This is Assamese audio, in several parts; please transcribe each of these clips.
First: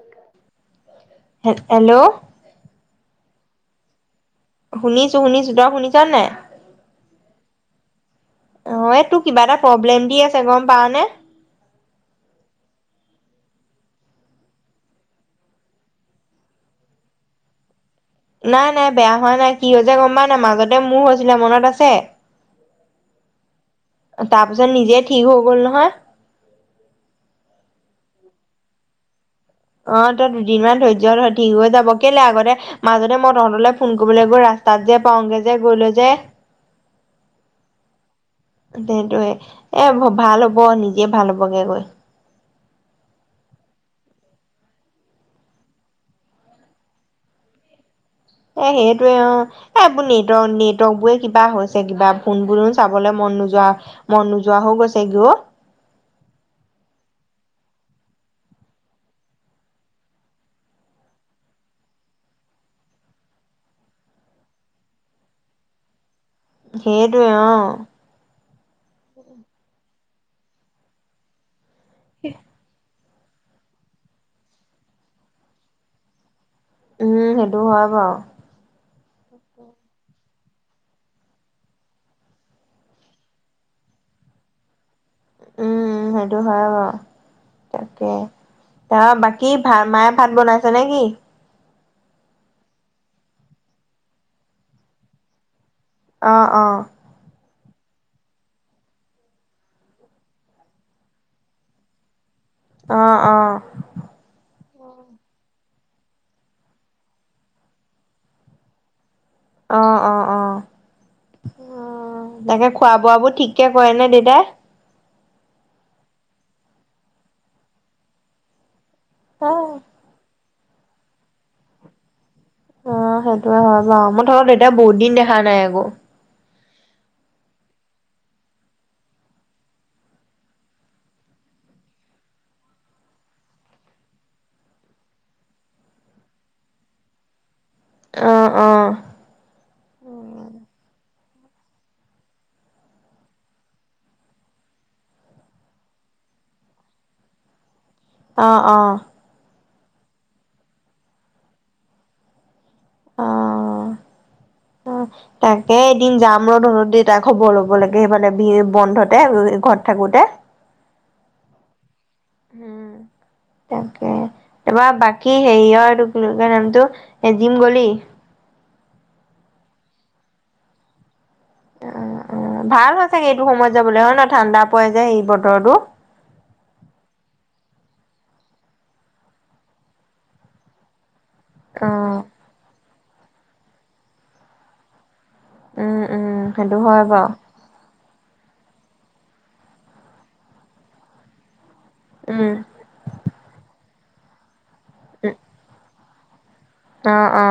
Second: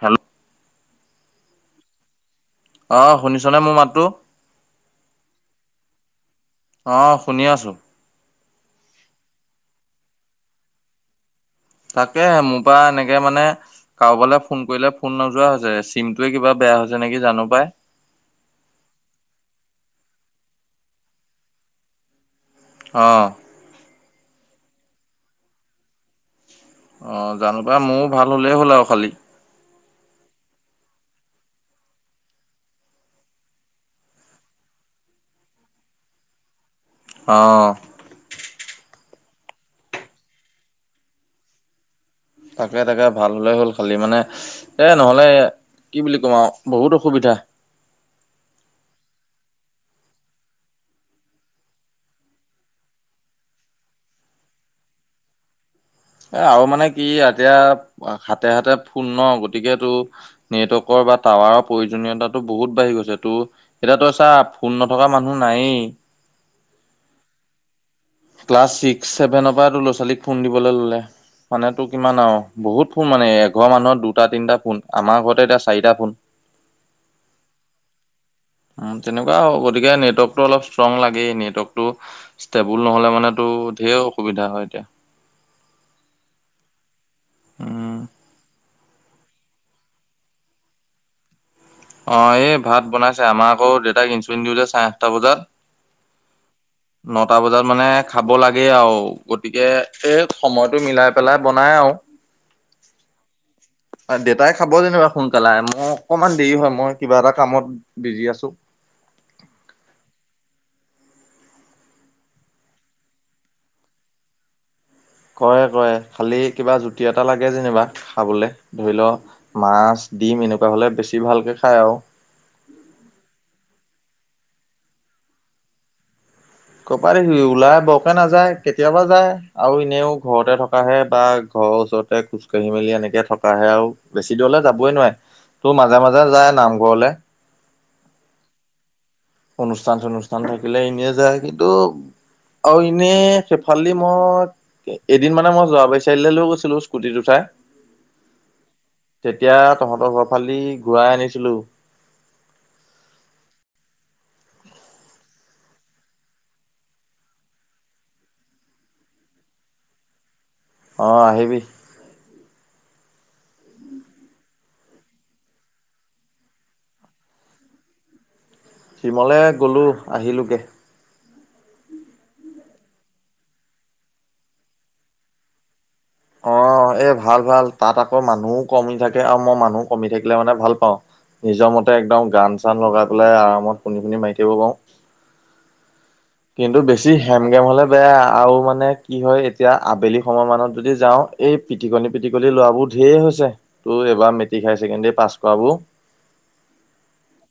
হেল হে, হেল্ল'! অ', শুনিছনে মোৰ মাতটো! শুনিছো, শুনিছো, তই শুনিছ নে নাই? অ', শুনি আছো। অ', এই তোৰ কিবা এটা প্ৰব্লেম দি আছে, গম পাৱনে? তাকে, মোৰ পৰা এনেকে মানে কাৰোবালৈ ফোন কৰিলে ফোন নোযোৱা হৈছে, চিমটোৱে কিবা বেয়া হৈছে নেকি, জানো পাই! নাই, নাই, বেয়া হোৱা নাই, কি হৈছে গম পাৱ নাই, মাজতে মোৰ হৈছিলে মনত আছে। অ'। তাৰ পিছত নিজে ঠিক হৈ গ'ল নহয়। অ', জানো পা, মোৰো ভাল হ'লেই হ'ল আৰু খালি। অ', তই দুদিনমান ধৈৰ্য ধৰ, ঠিক হৈ যাব, কেলে আগতে মাজতে মই তহঁতলৈ ফোন কৰিবলৈ গৈ ৰাস্তাত যে পাওঁগে যে গৈ লৈ যে। অ'। সেইটোয়ে এ, ভাল হ'ব, নিজে ভাল হ'বগে গৈ। তাকে, তাকে, ভাল হ'লে হ'ল, খালী মানে এই নহ'লে কি বুলি ক'ম আৰু বহুত অসুবিধা। এ, সেইটোৱে অ। এই এইবোৰ নেটৱৰ্ক-নেটৱৰ্ক বোৰে কিবা হৈছে, কিবা ফোনবোৰো চাবলে মন নোযোৱা মন নোযোৱা হৈ গৈছে গে অ। এ, আৰু মানে কি এতিয়া, হাতে-হাতে ফোন ন, গতিকে তোৰ নেটৱৰ্কৰ বা টাৱাৰৰ প্ৰয়োজনীয়তাটো বহুত বাঢ়ি গৈছেটো। এতিয়া তই চা ফোন নথকা মানুহ নায়েই। সেইটোৱে, অ। ক্লাছ ছিক্স ছেভেনৰ পৰাই তোৰ ল'ৰা ছোৱালীক ফোন দিবলৈ ল'লে, মানে তোৰ কিমান আৰু বহুত ফোন মানে এঘৰ মানুহৰ দুটা তিনিটা ফোন, আমাৰ ঘৰতে এতিয়া চাৰিটা ফোন। উম সেইটো হয় বাৰু। উম তেনেকুৱা আৰু গতিকে নেটৱৰ্কটো অলপ ষ্ট্ৰং লাগেই নেটৱৰ্কটো ষ্টেবুল নহ'লে মানে তেওঁৰ ধেৰ অসুবিধা হয় এতিয়া। উম উম সেইটো হয় বাৰু, উম। তাকে। ত, বাকী ভাত মায়ে ভাত বনাইছে নে কি? অঁ, এই ভাত বনাইছে আমাক আকৌ দেউতাক ইনচুলিন দিওঁ যে চাৰে আঠটা বজাত। অঁ, অঁ। নটা বজাত মানে খাব লাগে আৰু গতিকে এই সময়টো মিলাই পেলাই বনাই আৰু। [inaudible] অ অঁ। দেতায়ে খাব যেনিবা সোনকালে, মোৰ অকমান দেৰি হয় মই কিবা এটা কামত বিজি আছো। অ অ অ উম তাকে খোৱা বোৱ বোৰ ঠিক কে কৰে নে দেউতাই? কৰে কৰে খালী কিবা জুতি এটা লাগে যেনিবা খাবলে। ধৰি ল অ' মাছ ডিম এনেকুৱা হলে বেছি ভালকে খাই আৰু। অঁ সেইটো হয় বাৰু, মই তহঁতৰ দেউতাক বহুত দিন দেখা নাই আক'। কৰ পৰা দেখিবি ওলাই বৰকে নাযায় কেতিয়াবা যায় আৰু এনেও ঘৰতে থকাহে বা ঘৰৰ ওচৰতে খোজ কাঢ়ি মেলি এনেকে থকাহে আৰু বেছি দূৰলৈ যাবই নোৱাৰে। তৌ মাজে মাজে যায় নামঘৰলে। অঁ অঁ। অনুষ্ঠান চনুষ্ঠান থাকিলে এনে যায় কিন্তু আৰু এনেই সেইফাল দি মই এ এদিন মানে মই যোৰাবাৰী চাৰীয়ালি লৈ গৈছিলো স্কুটিত উঠাই অঁ অঁ। তেতিয়া তহঁতৰ ঘৰ ফালে দি ঘূৰাই আনিছিলো। অ। অঁহ তাকে এদিন যাম ৰ তহঁতৰ দেতাৰ খবৰ ল'ব লেকে মানে বে বন্ধতে থাকোঁতে ঘৰত থাকোতে। অ আহিবি। উম। তাকে তাৰপৰা বাকী হেৰিয়ৰ এইটো কি বুলি কয় নামটো জিম গলি? জিমলে গ'লো, আহিলোগে। অ অ, ভাল হয় চাগে এইটো সময়ত যাবলৈ হয় ন ঠাণ্ডা পৰে যে এই বতৰটো? অ এ ভাল ভাল তাত আকৌ মানুহো কমি থাকে আৰু মই মানুহ কমি থাকিলে মানে ভাল পাওঁ। নিজৰ মতে একদম গান চান লগাই পেলাই আৰামত শুনি শুনি মাৰি থাকব পাৰো। উম উম সেইটো কিন্তু হয় বেছি বাৰু হেম গেম হলে বেয়া আৰু মানে কি হয় এতিয়া আবেলি সময় মানত যদি যাওঁ এই পিটিকনি উম পিটিকলি লৰা বোৰ ধেৰ হৈছে, তোৰ এইবাৰ মেট্ৰিক হায়াৰ ছেকেণ্ডাৰী পাছ উম কৰাবোৰ। অ অ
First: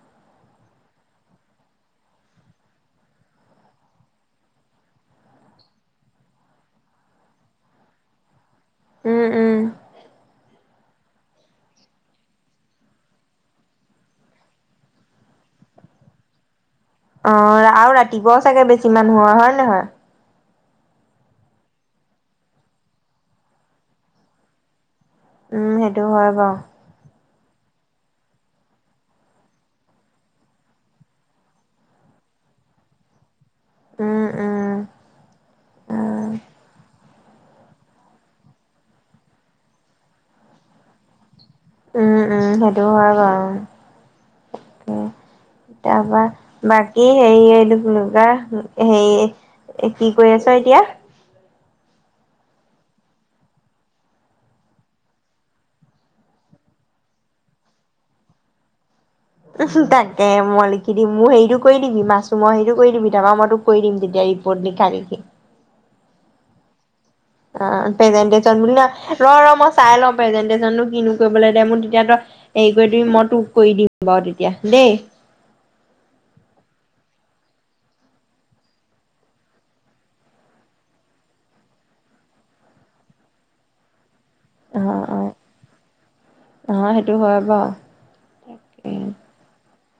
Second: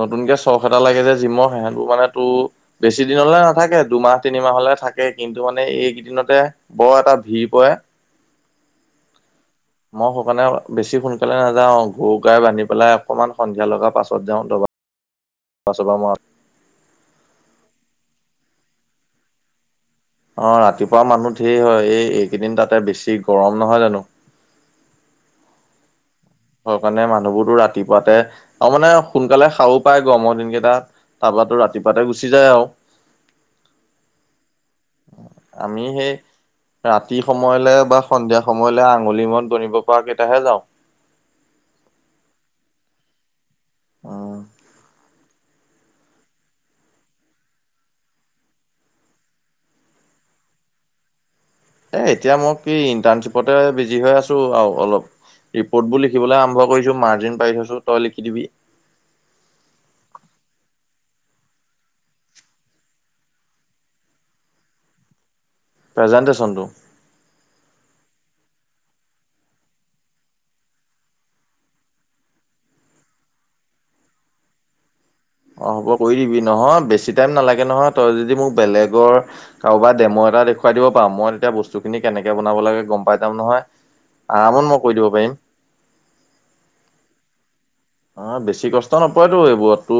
নতুনকে চখ এটা লাগে যে জিমৰ সেহঁতবোৰ মানে তোৰ বেছি দিনলে নাথাকে দুমাহ তিনিমাহলে থাকে কিন্তু মানে এইকেইদিনতে বৰ এটা ভিৰ পৰে। উম উম। মই সেইকাৰণে বেছি সোনকালে নাযাও, গৰু গাই বান্ধি পেলাই অকনমান সন্ধিয়া লগা পাছত যাওঁ। [unintelligible] অ ৰা আৰু ৰাতিপুৱাও চাগে বেছি মানুহ শুৱা হয় নে নহয়? অ ৰাতিপুৱা মানুহ ঢেৰ হয় এই এইকেইদিন তাতে বেছি গৰম নহয় জানো? উম সেইটো হয় বাৰু। হয় কাৰণে মানুহবোৰতো ৰাতিপুৱাতে আৰু মানে সোনকালে খাবো পায় গৰমৰ দিন কেইটাত। তাৰপাতো ৰাতিপুৱাতে গুচি যায় আৰু। উম উম। আমি সেই, উম ৰা তি সময়লে বা সন্ধিয়া সময়লে আঙুলি মন বনিব পৰা কেইটাহে যাওঁ। উম উম সেইটো হয় বাৰু। অ। উম তাৰপা বাকী হেৰি এইটো কি বুলি কয় হেৰি এ কি কৰি আছ এতিয়া? এ এতিয়া মই কি ইণ্টাৰ্ণশ্বিপতে বিজি হৈ আছো আৰু অলপ। ৰিপৰ্টবোৰ লিখিবলৈ আৰম্ভ কৰিছো, মাৰ্জিন পাই থৈছো তই লিখি দিবি। উহো, তাকে মই লিখি দিম, মোৰ হেৰিটো কৰি দিবি মাছৰুমৰ সেইটো কৰি দিবি তাৰপৰা মই তোক কৰি দিম তেতিয়া এ বৰ্ণিকাৰীকে। প্ৰেজাণ্টেশ্যনটো? অ প্ৰেজেনটেশচন বুলি ন, ৰ ৰ মই চাই লওঁ প্ৰেজেনটেশচনো কিনো কৰিব লাগে দে মোৰ তেতিয়া তই এই কৰি দিবি মই তোক কৰি দিম বাৰু তেতিয়া দেই। অ হ'ব, কৰি দিবি নহয় বেছি টাইম নালাগে নহয় তই যদি মোক বেলেগৰ কাৰোবাৰ ডেম' এটা দেখুৱাই দিব পাৰো, মই তেতিয়া বস্তুখিনি কেনেকে বনাব লাগে গম পাই যাম নহয়। আৰামত মই অহ কৰি দিব অ, পাৰিম অহ সেইটো হয় বাৰু। অ বেছি কষ্ট তাকে নপৰেতো এইবোৰততো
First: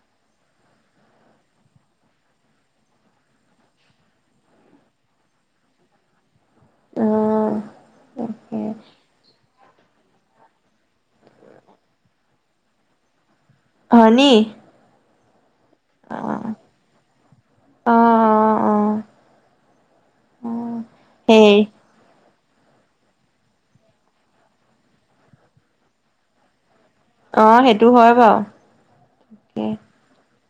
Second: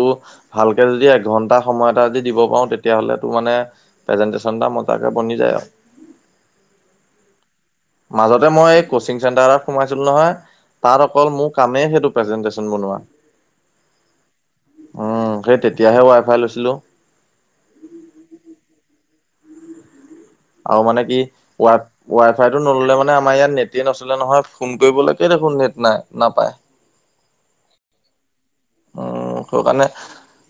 ভালকে যদি এঘন্টা সময় এটা যদি দিব পাৰো তেতিয়াহলে তো মানে প্ৰেজেণ্টেশ্যন এটা মজাকে বনি যায় আৰু। অ। মাজতে তাকে মই এই কচিং চেণ্টাৰত সোমাইছিলো নহয় তাত অকল মোৰ কামেই সেইটো প্ৰেজেন্টেচন বনোৱা। হয়নি? উম সেই তেতিয়াহে ৱাই অ' ফাই লৈছিলো। অ অ অ। অ' আৰু মানে কি সেই ৱা ৱা ফাইটো নললে মানে আমাৰ ইয়াত নেটেই নছলে নহয়, ফোন কৰিবলৈকে দেখোন নেট নাই নাপায়। অ সেইটো হয় বাৰু, তে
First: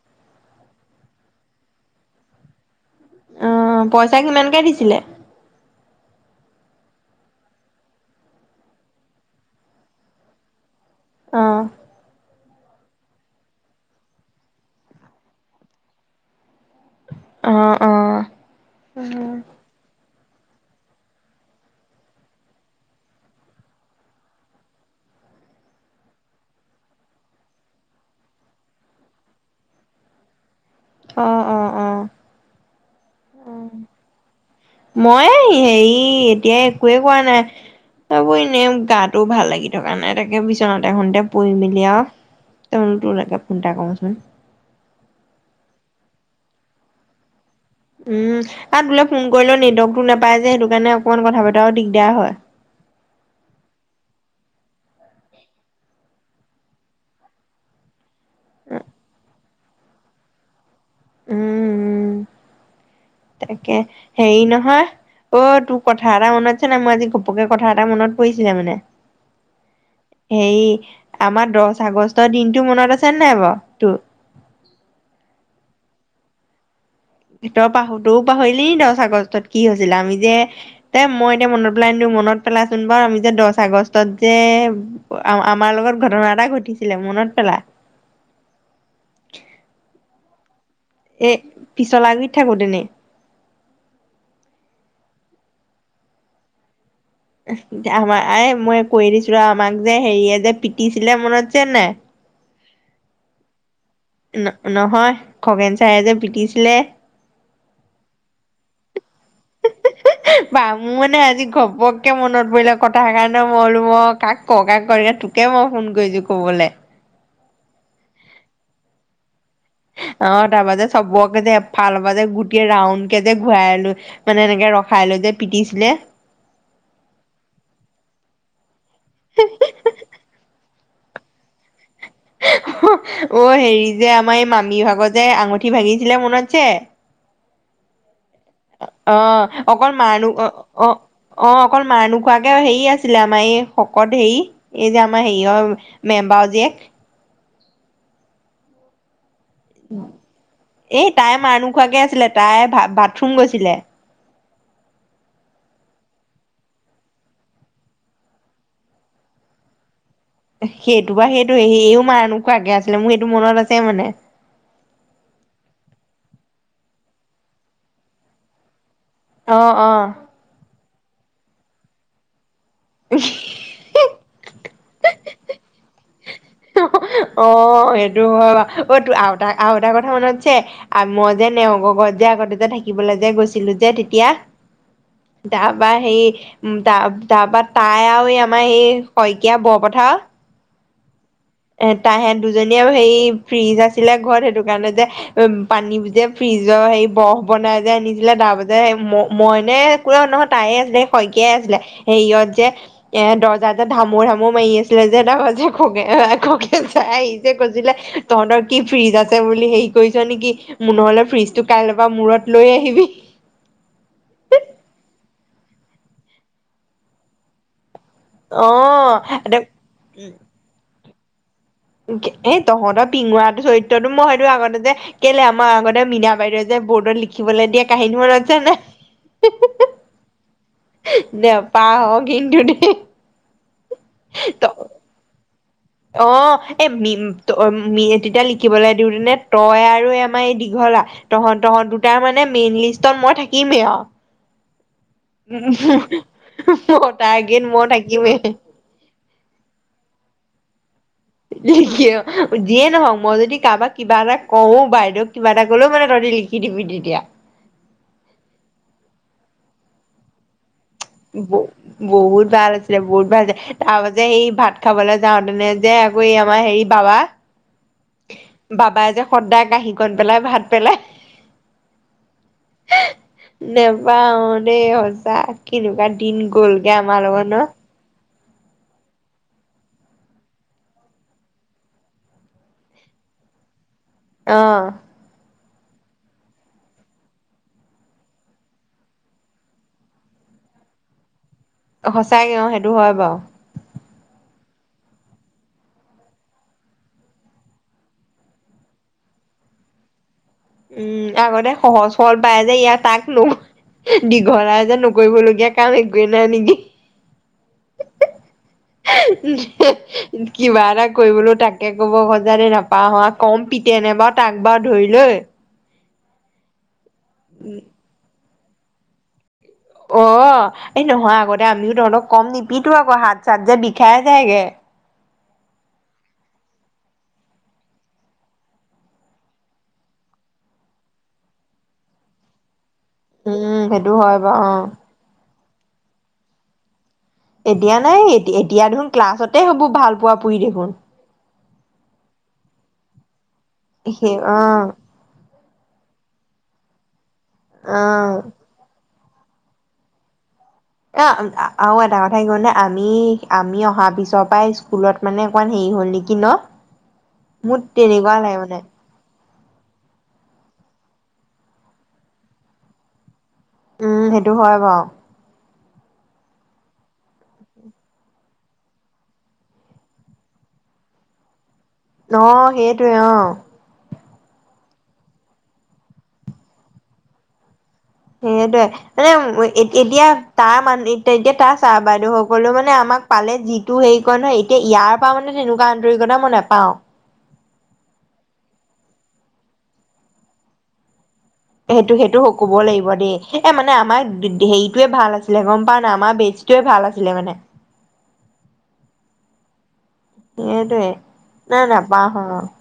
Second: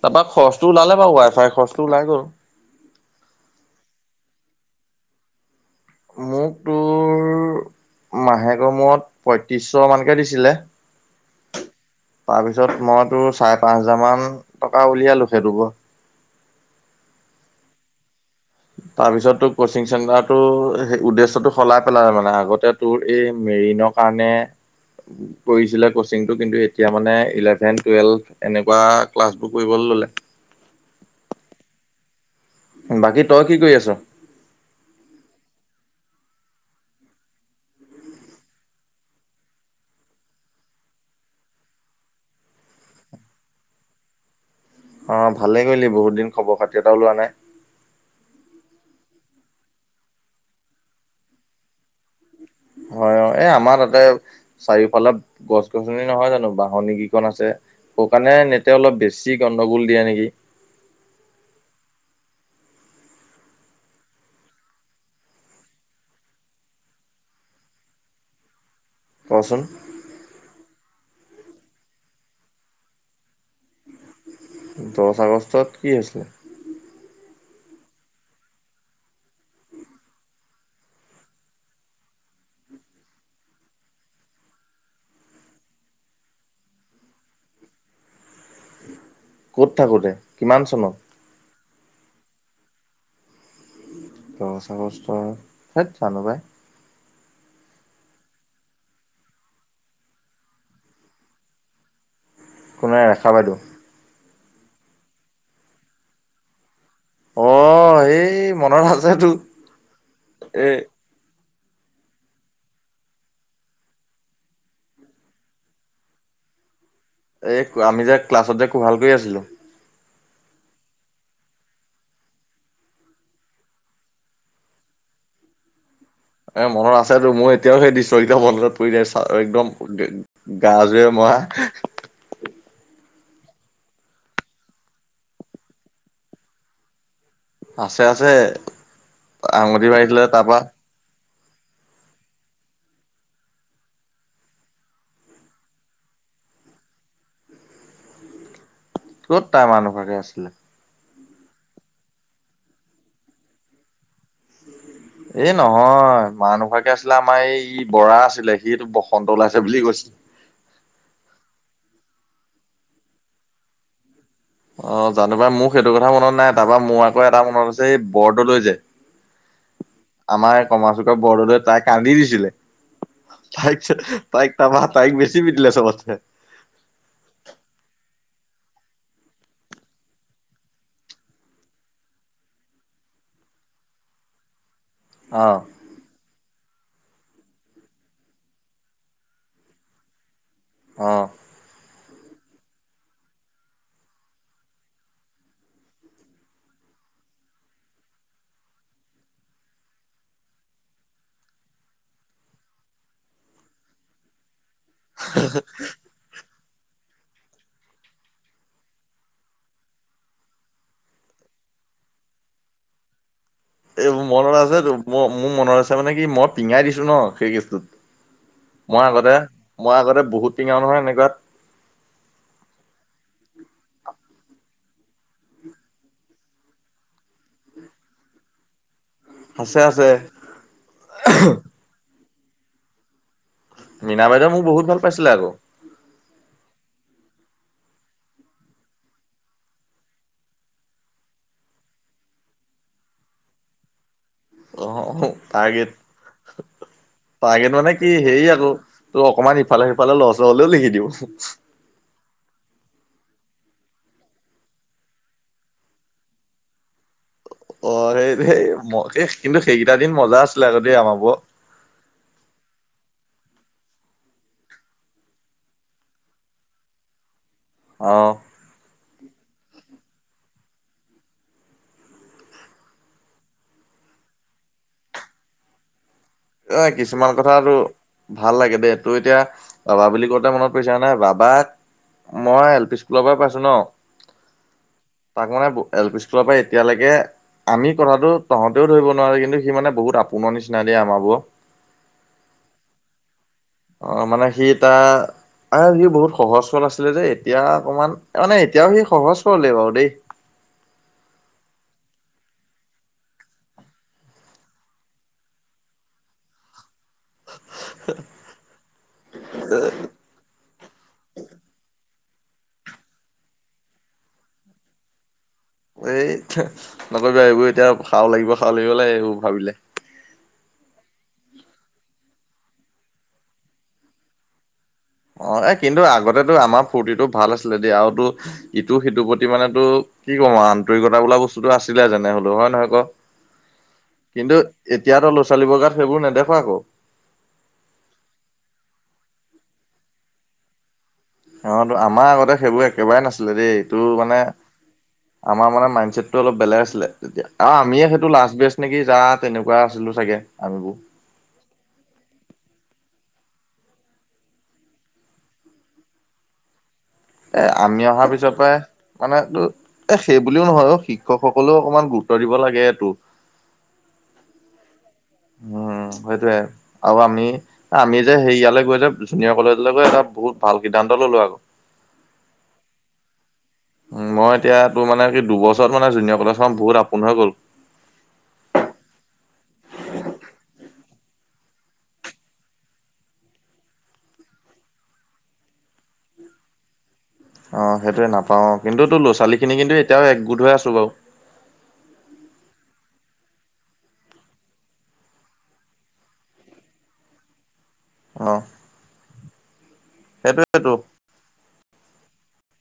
তাৰপা খৰচটো ওলালে বাৰু ৱাই ফাইৰ খৰচটো ওলাই গল। অ, পইচা কিমানকে দিছিলে? মোক তোৰ মাহেকৰ মূৰত পয়ত্ৰিশশ মানকে দিছিলে। অঁহ। তাৰ পিছত মই তোৰ চাৰে পাঁচ হাজাৰ মান টকা উলিয়ালো সেইটোপৰা। অ অ। অ', তাৰপিছত তোক ক'চিং চেণ্টাৰটো সেই উদ্দেশ্যটো সলাই পেলাল মানে আগতে তোৰ এই মেৰিনৰ কাৰণে [inaudible] কৰিছিলে কচিংটো কিন্তু এতিয়া মানে ইলেভেন, টুৱেল্ভ এনেকুৱা ক্লাছবোৰ কৰিবলৈ ল'লে। অ অ অ বাকী তই কি কৰি আছ মই হেৰি এতিয়া একোৱে কৰা নাই তাকো এনেই গাটো ভাল লাগি থকা নাই তাকে বিচনাতে এখনতে পৰি মেলি আও তাৰপিছত তোলৈকে ফোন এটা কৰো চোন। অ ভালে কৰিলি বহুত দিন খবৰ খাতি এটাও লোৱা নাই। উম আৰু তোলে ফোন কৰিলেও নেটৱৰ্কটো নাপাই যে সেইটো কাৰণে অকণমান কথা পতাও দিগদাৰ হয়। হয় অ এই আমাৰ তাতে চাৰিওফালে গছ গছনি নহয় জানো বাঁহনি কেইখন আছে। সৌ কাৰণে‌ নেটে উম, অলপ বেছি গণ্ডগোল দিয়ে নেকি। উম উম তাকে হেৰি নহয় অ তোৰ কথা এটা মনত আছে নে মই আজি ঘপকে কথা এটা মনত পৰিছিলে মানে ক'চোন। হেৰি আমাৰ দচ আগষ্টৰ দিনটো মনত আছেনে নাই বাৰু তোৰ দহ আগষ্টত কি হৈছিল তয়ো পাহো তইয়ো পাহৰিলি নি দহ আগষ্টত কি হৈছিল আমি যে এ মই এতিয়া মনত পেলাই নিদিও মনত পেলাচোন বাৰু আমি যে দহ আগষ্টত যে আ আমাৰ লগত ঘটনা এটা ঘটিছিলে মনত পেলা ক'ত থাকোঁতে কিমান চনত এ পিছলা গুৰিত থাকোতেনি। দহ আগষ্ট হেত জানু পাই। আমাৰ এই মই কৈ দিছো ৰ আমাক যে হেৰিয়ে যে পিটিছিলে মনত আছে নাই কোনে ৰেখা বাইদেউ। ন' নহয় খগেন চাৰে যে পিটিছিলে। অ এই মনত আছে তো হে বা মোৰ মানে আজি ঘপক ঘপকে মনত পৰিলে কথাষাৰ সেই কাৰণে মই বোলো অ কাক কও কাক কও এতিয়া তোকে মই ফোন কৰিছো ক'বলে এই আমি যে ক্লাছত যে কোহাল কৰি আছিলো অ তাৰপা যে চবকে এফালৰ পা গোটেই ৰাউণ্ড কে যে ঘূৰাই লৈ মানে এনেকে ৰখাই লৈ যে পিটিছিলে। এ মনত আছেতো মোৰ এতিয়াও সেই দৃশ্য কেইটা মনত‌ পৰি যায় ছাৰৰ একদম গাজোৰে মৰা। অহ অ হেৰি যে আমাৰ এই মামি ভাগৰ যে আঙুঠি ভাঙিছিলে মনত আছে আছে আছে। অ আঙুঠি অকল মাৰ বাঢ়িছিলে নু অ তাৰপা অ অ অকল মাৰ নোখোৱাকে হেৰি আছিলে আমাৰ এই শকত হেৰি এই যে আমাৰ হেৰিয়ৰ মেমবাৰৰ জীয়েক। ক'ত তাই মাৰ নোখোৱাকে আছিলে এই তাই মাৰ নোখোৱাকে আছিলে তাই বা বাথৰুম গৈছিলে। এই নহয় মাৰ নোখোৱাকে আছিলে আমাৰ এই ই বৰা আছিলে সিটো বসন্ত ওলাইছে বুলি কৈছিলে। সেইটো বা সেইটো সিও মাৰ নোখোৱাকে আছিলে মোৰ সেইটো মনত আছে মানে অ জানো পাই মোৰ সেইটো কথা মনত নাই তাৰপা মোৰ আকৌ এটা মনত আছে এই বৰদলৈ যে। অ অ আমাৰ কমাৰ চুকৰ বৰদলৈ তাই কান্দি দিছিলে। [unintelligible] [unintelligible] তাইক তাৰপৰা, তাইক বেছি পিতিলে চবত ছে। অ, সেইটো হয় বাৰু। অই, তোৰ আৰু এটা, আৰু এটাৰ কথা মনত আছে? আৰু মই যে, নেওঁগ ঘৰত যে, আগতে যে, থাকিবলৈ যে, গৈছিলো যে, তেতিয়া অ' তাৰপৰা হেৰি, তাৰ, তাৰপৰা তাই আৰু এই আমাৰ এই, শইকীয়া বৰপথাৰ অ। তাহেত দুজনীয়ে হেৰি, ফ্ৰিজ আছিলে ঘৰত, সেইটো কাৰণে যে উম, পানী যে ফ্ৰিজৰ হেৰি বৰফ বনাই যে আনিছিলে, তাৰ পাছতে মই নে নহয়, তাইয়ে আছিলে, শইকীয়াই আছিলে হেৰিয়ত যে, এ দৰ্জা যে, ধামোৰ ধামোৰ মাৰি আছিলে [unintelligible] খগেন ছাৰে আহি যে কৈছিলে, তহঁতৰ কি ফ্ৰিজ আছে বুলি, হেৰি কৰিছ নেকি? মো নহলে ফ্ৰিজটো কাইলৈৰ পৰা মূৰত লৈ আহিবি। এই মনত আছে টো, ম মোৰ মনত আছে মানে কি, মই পিঙাই দিছো ন, সেই কেছ্টোত। অ মই আগতে, মই আগতে উম বহুত টিঙাও নহয় এনেকুৱাত। এ, তহঁতৰ পিঙোৱাটো চৰিত্ৰটো মই সেইটো আগতে যে কেলে, আমাৰ আগতে মীনা বাইদেউ যে, বৰ্ডত লিখিবলৈ দিয়ে কাহিনী মনত আছে নে নাই? আছে, আছে। পা হ কিন্তু দে মীনা বাইদেউ মোক বহুত ভাল পাইছিলে আকৌ। অ, এ, তেতিয়া লিখিবলৈ দিওঁতেনে তই আৰু আমাৰ এই দীঘলা তহঁত, তহঁত দুটাৰ মানে মেইন লিষ্টত মই থাকিমেই আৰু। অ। টাৰ্গেট, মোৰ টাৰ্গেট মই মানে কি থাকিমেই হেৰি আকৌ। টো অকনমান ইফালে সিফালে লৰ-চৰ হলেও লিখি দিব। লিখে অ, যিয়ে নহওক মই যদি কাৰোবাক কিবা এটা কওঁ, বাইদেউক কিবা এটা ক'লেও মানে তহঁতি লিখি কি দিবি তেতিয়া অ, সেই, সেই, হে কিন্তু সেইকেইটা দিন মজা আছিলে আক' দেই আমাৰা ব ব বহুত ভাল আছিলে, বহুত ভাল আছিলে। তাৰপাছ যে সেই ভাত খাবলৈ যাওঁতেনে যে, আকৌ এই আমাৰ হেৰি বাবা অ। বাবাই যে সদায় কাঁহী খন পেলাই, ভাত পেলাই। নেপাহৰোঁ দেই সঁচা, কেনেকুৱা দিন এ গ'লগে আমাৰ কিছুমান লগত ন? কথাটো ভাল লাগে দেই, তোৰ এতিয়া বাবা বুলি কওঁতে মনত পৰিছে হয়নে, বাবাক মই এল পি স্কুলৰ পৰাই পাইছো ন। অ। তাক মানে, এল পি স্কুলৰ পৰা এতিয়ালৈকে আমি কথাটো তহঁতেও ধৰিব নোৱাৰ, কিন্তু সি মানে বহুত আপোননৰ নিচিনা দে আমাৰ বোৰ সঁচাকে, অ, সেইটো হয় বাৰু। অ, মানে সি তাৰ আৰু সি বহুত সহজ- সৰল আছিলে যে এতিয়া অকণমান, মানে এতিয়াও সি সহজ- সৰলে বাৰু দেই। উম। আগতে সহজ- সৰল পায় যে ইয়াৰ তাকনো দীঘলাই যে নকৰিবলগীয়া কাম একোৱে নাই নেকি। [unintelligible] [inaudible] কিবা এটা কৰিবলৈ তাকে ক'ব, খজা দে নেপাহৰোঁ আৰু। কম পিতেনে বাৰু তাক বাৰু ধৰি লৈ। এই, নকৰিবা এইবোৰ এতিয়া সাও লাগিব, সাও লাগিব লাগে এইবোৰ ভাবিলে। অ, এই নহয় আগতে আমিও তহঁতক কম নিপিটো আকৌ, হাত-চাত যে বিষাই যায়গে। অ এ কিন্তু আগতেো আমাৰ ফূুৰ্তিটো ভাল আছিলে দেই আৰুতো ইটো সিটোৰ প্ৰতি মানে টো কি ক'ম আৰু আন্তৰিকতা বোলা বস্তুতটো আছিলে যেনে হলেও হয় নহয় ক উম, সেইটো হয় কিন্তু বাৰু অ'। এতিয়াতো ল'ৰা ছোৱালীবোৰগাত সেইবোৰ নেদেখ আকৌ এতিয়া নে এতিয়া এতিয়া দেখোন ক্লাছতে সেবো ভাল পোৱা পুই দেখোন। আমাটো আমাৰ আগতে সেইবোৰ একেবাৰে নাছিলে দেই এইটো মানে সেই অ', আমাৰ মানে মাইডছেটটো অলপ বেলেগ আছিলে তেতিয়া আৰু আমিয়ে সেইটো অ', লাচট বেষ্ট। নেকি যা তেনেকুৱা আছিলো চাগে আমিবোৰ এ আৰু এটা কথা কি কউনে আমি আমি অহাৰ পিছৰ পৰাই স্কুলত মানে অকমান হেৰি হ'ল নেকি ন এ মোৰ আমি অহাৰ তেনেকুৱা পিছৰ লাগে পৰাই মানে মানে এটো সেইবুলিও নহয় অ শিক্ষকসকলেও অকণমান গুৰুত্ব দিব লাগে এইটো উম সেইটো হয় বাৰু উম সেইটোৱে আৰু আমি আমি যে সেয়ালৈ গৈ যে জুনিয়ৰ কলেজলৈ গৈ এটা বহুত ভাল সিদ্ধান্ত ললো আক ন সেইটোৱে অ মই এতিয়া তোৰ মানে কি দুবছত মানে জুনিয় কলেজখন বহুত আপোন হৈ গ'ল সেইটোয়ে মানে এতিয়া তাৰ মান এতিয়া এতিয়া তাৰ চাৰ বাইদেউ সকলৌ মানে আমাক পালে যিটো হেৰি কৰে নহয় এতিয়া ইয়াৰ পৰা মানে তেনেকুৱা আন্তৰিকতা মই নোপাও অ সেইটোৱে নাপাওঁ কিন্তু তো ল'ৰা-ছোৱালীখিনি কিন্তু এতিয়াও একগোট হৈ আছো বাৰু সেইটো সেইটো কব লাগিব দেই এ মানে আমাৰ হেৰিটোৱে ভাল আছিলে গম পা না আমাৰ বেছ সটোৱে ভাল আছিলে মানে অ সেইটোৱেতো। সেইটোৱে নাই নাইপাহৰো আৰু।